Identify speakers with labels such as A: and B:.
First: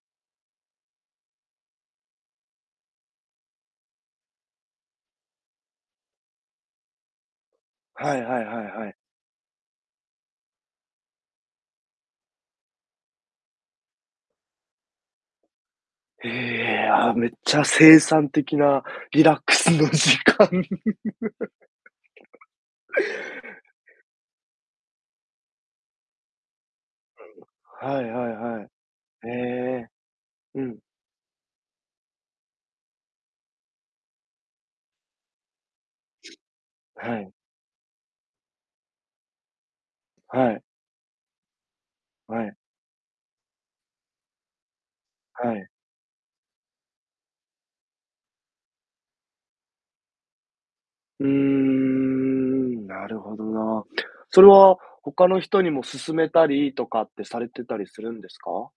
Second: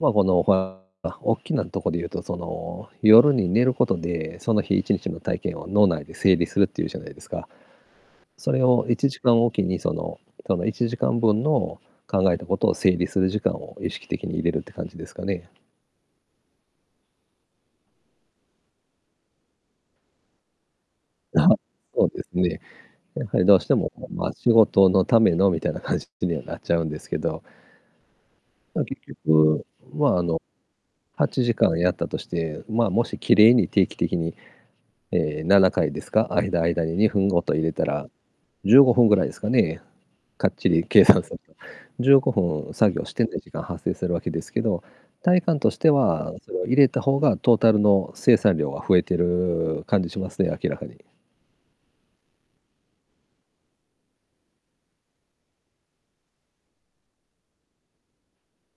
A: まあ、この、ふぁあ、おっきなとこで言うと、その、夜に寝ることで、その日一日の体験を脳内で整理するっていうじゃないですか。
B: はいはい
A: そ
B: は
A: れ
B: い
A: を
B: はい。
A: 1時間おきに、その、との1時間分の、考えたことを整理する時間を意識的に入れるって感じですかね？
B: へえ、あ、めっちゃ生産的なリラックスの時間。
A: あは、そうです ね。やはりどうしても、まま、仕事のための、みたいな感じにはなっちゃうんですけど。
B: はいはいはい。
A: ま、結
B: え
A: 局、
B: え。
A: ま、あの、
B: うん。
A: 8時間やったとして、ま、もしきれいに定期的に、ええ、7回ですか？間、間にに
B: は
A: ふん
B: い。
A: 毎入れたら、15分ぐらいですかね、か
B: は
A: っ
B: い。
A: ちり計算すると、じゅうごふ
B: はい。
A: ん作業してない時間発生するわけですけど、体
B: は
A: 感
B: い。
A: としては、それを入れた方がトータルの生産量は増えてる感じしますね、明らかに。
B: うーん、なるほどな。それは他の人にも勧めたりとかってされてたりするんですか？